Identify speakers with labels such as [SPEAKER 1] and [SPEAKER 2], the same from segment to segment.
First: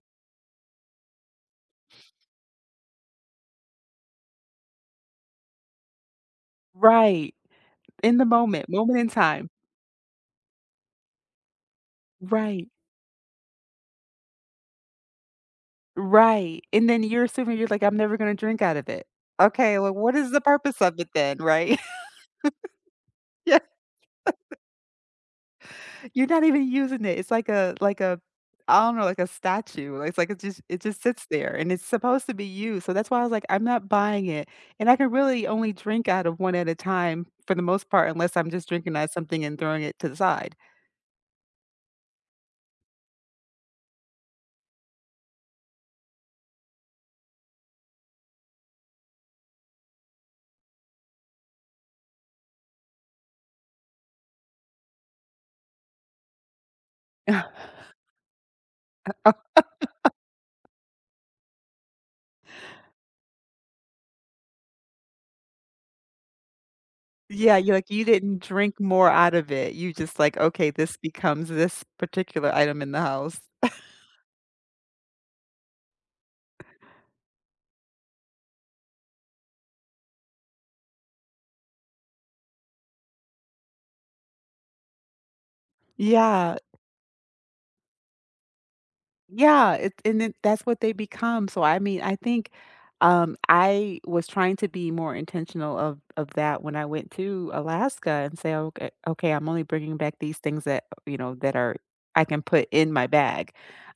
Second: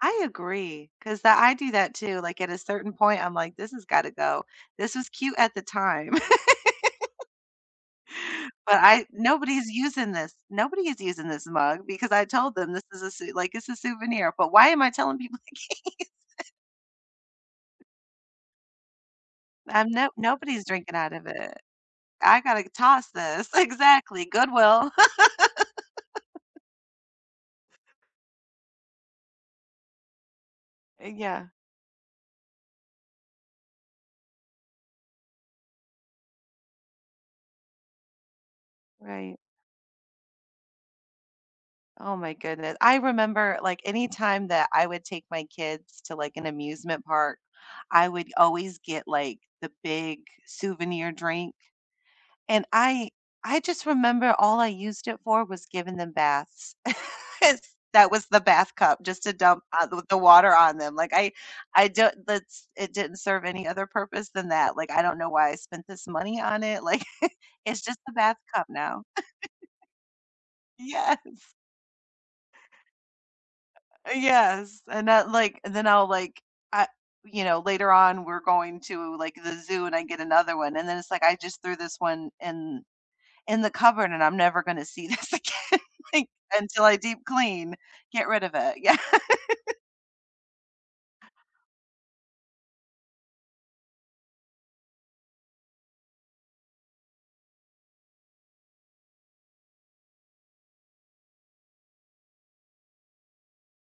[SPEAKER 1] I agree, 'cause tha I do that too, like at a certain point, I'm like, this has got to go. This is cute at the time
[SPEAKER 2] Right. In the moment,
[SPEAKER 1] but
[SPEAKER 2] moment
[SPEAKER 1] I
[SPEAKER 2] in time.
[SPEAKER 1] nobody is using this. Nobody is using this mug, because I told
[SPEAKER 2] Right.
[SPEAKER 1] them this is a sou like, it's a souvenir, but why am I telling people. [unintelligible]
[SPEAKER 2] Right, and then you're assuming you're like, I'm never gonna drink out of it. Okay,
[SPEAKER 1] Um,
[SPEAKER 2] well,
[SPEAKER 1] no
[SPEAKER 2] what is the
[SPEAKER 1] nobody's
[SPEAKER 2] purpose of
[SPEAKER 1] drinking
[SPEAKER 2] it
[SPEAKER 1] out of
[SPEAKER 2] then,
[SPEAKER 1] it.
[SPEAKER 2] right?
[SPEAKER 1] I gotta c toss this.
[SPEAKER 2] Yeah.
[SPEAKER 1] Exactly. Goodwill.
[SPEAKER 2] You're not even using it. It's like a like a I don't know, like a statue, it's like a just it just
[SPEAKER 1] Uh,
[SPEAKER 2] sits
[SPEAKER 1] yeah.
[SPEAKER 2] there, and it's supposed to be used, so that's why I was like, "I'm not buying it, and I can really only drink out of one at a time, for the most part, unless I'm just drinking out
[SPEAKER 1] Right.
[SPEAKER 2] something and throwing it to the side."
[SPEAKER 1] Oh my goodne I remember, like, anytime that I would take my kids to, like, an amusement park, I would always get, like, the big souvenir drink, and I I just remember all I used it for was giving them baths. Yes. That was the bath cup just to dump ou th the water on them, like, I I don't that's it didn't serve any other purpose than that. Like, I don't know why I spent this money on it, like,
[SPEAKER 2] Yeah, you're
[SPEAKER 1] it's
[SPEAKER 2] like,
[SPEAKER 1] just
[SPEAKER 2] "You
[SPEAKER 1] the bath
[SPEAKER 2] didn't
[SPEAKER 1] cup
[SPEAKER 2] drink
[SPEAKER 1] now.
[SPEAKER 2] more out of it." You're just like, "Okay, this becomes
[SPEAKER 1] Yes.
[SPEAKER 2] this particular item in the house."
[SPEAKER 1] Eh, yes, and that, like and then I'll, like I you know, later on, we're going to, like, the zoo and I get another one, and then it's, like, I just threw this one in in the cupboard, and I'm never gonna see this again, like,
[SPEAKER 2] Yeah.
[SPEAKER 1] until I deep clean, get rid of it, yeah.
[SPEAKER 2] Yeah, it's and then, that's what they become, so I mean, I think, um, I was trying to be more intentional of of that when I went to Alaska, and say, "Okay okay, I'm only bringing back these things that" you know, "that are I can put in my bag."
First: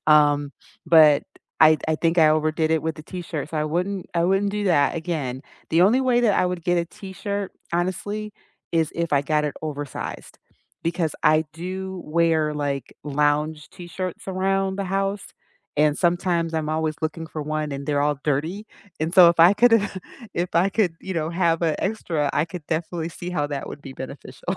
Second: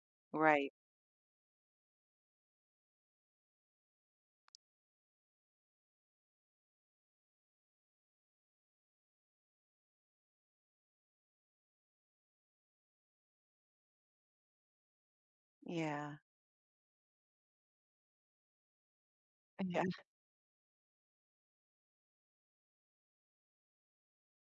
[SPEAKER 2] Um,
[SPEAKER 1] Right.
[SPEAKER 2] but I I think I overdid it with the t-shirt, so I wouldn't I wouldn't do that again. The only way that I would get a t-shirt, honestly, is if I got it oversized, because I do wear, like, lounge t-shirts around the house, and
[SPEAKER 1] Yeah.
[SPEAKER 2] sometimes, I'm always looking for one and they're all dirty, and so if I could
[SPEAKER 1] Yeah.
[SPEAKER 2] if I could, you know, have an extra, I could definitely see how that would be beneficial.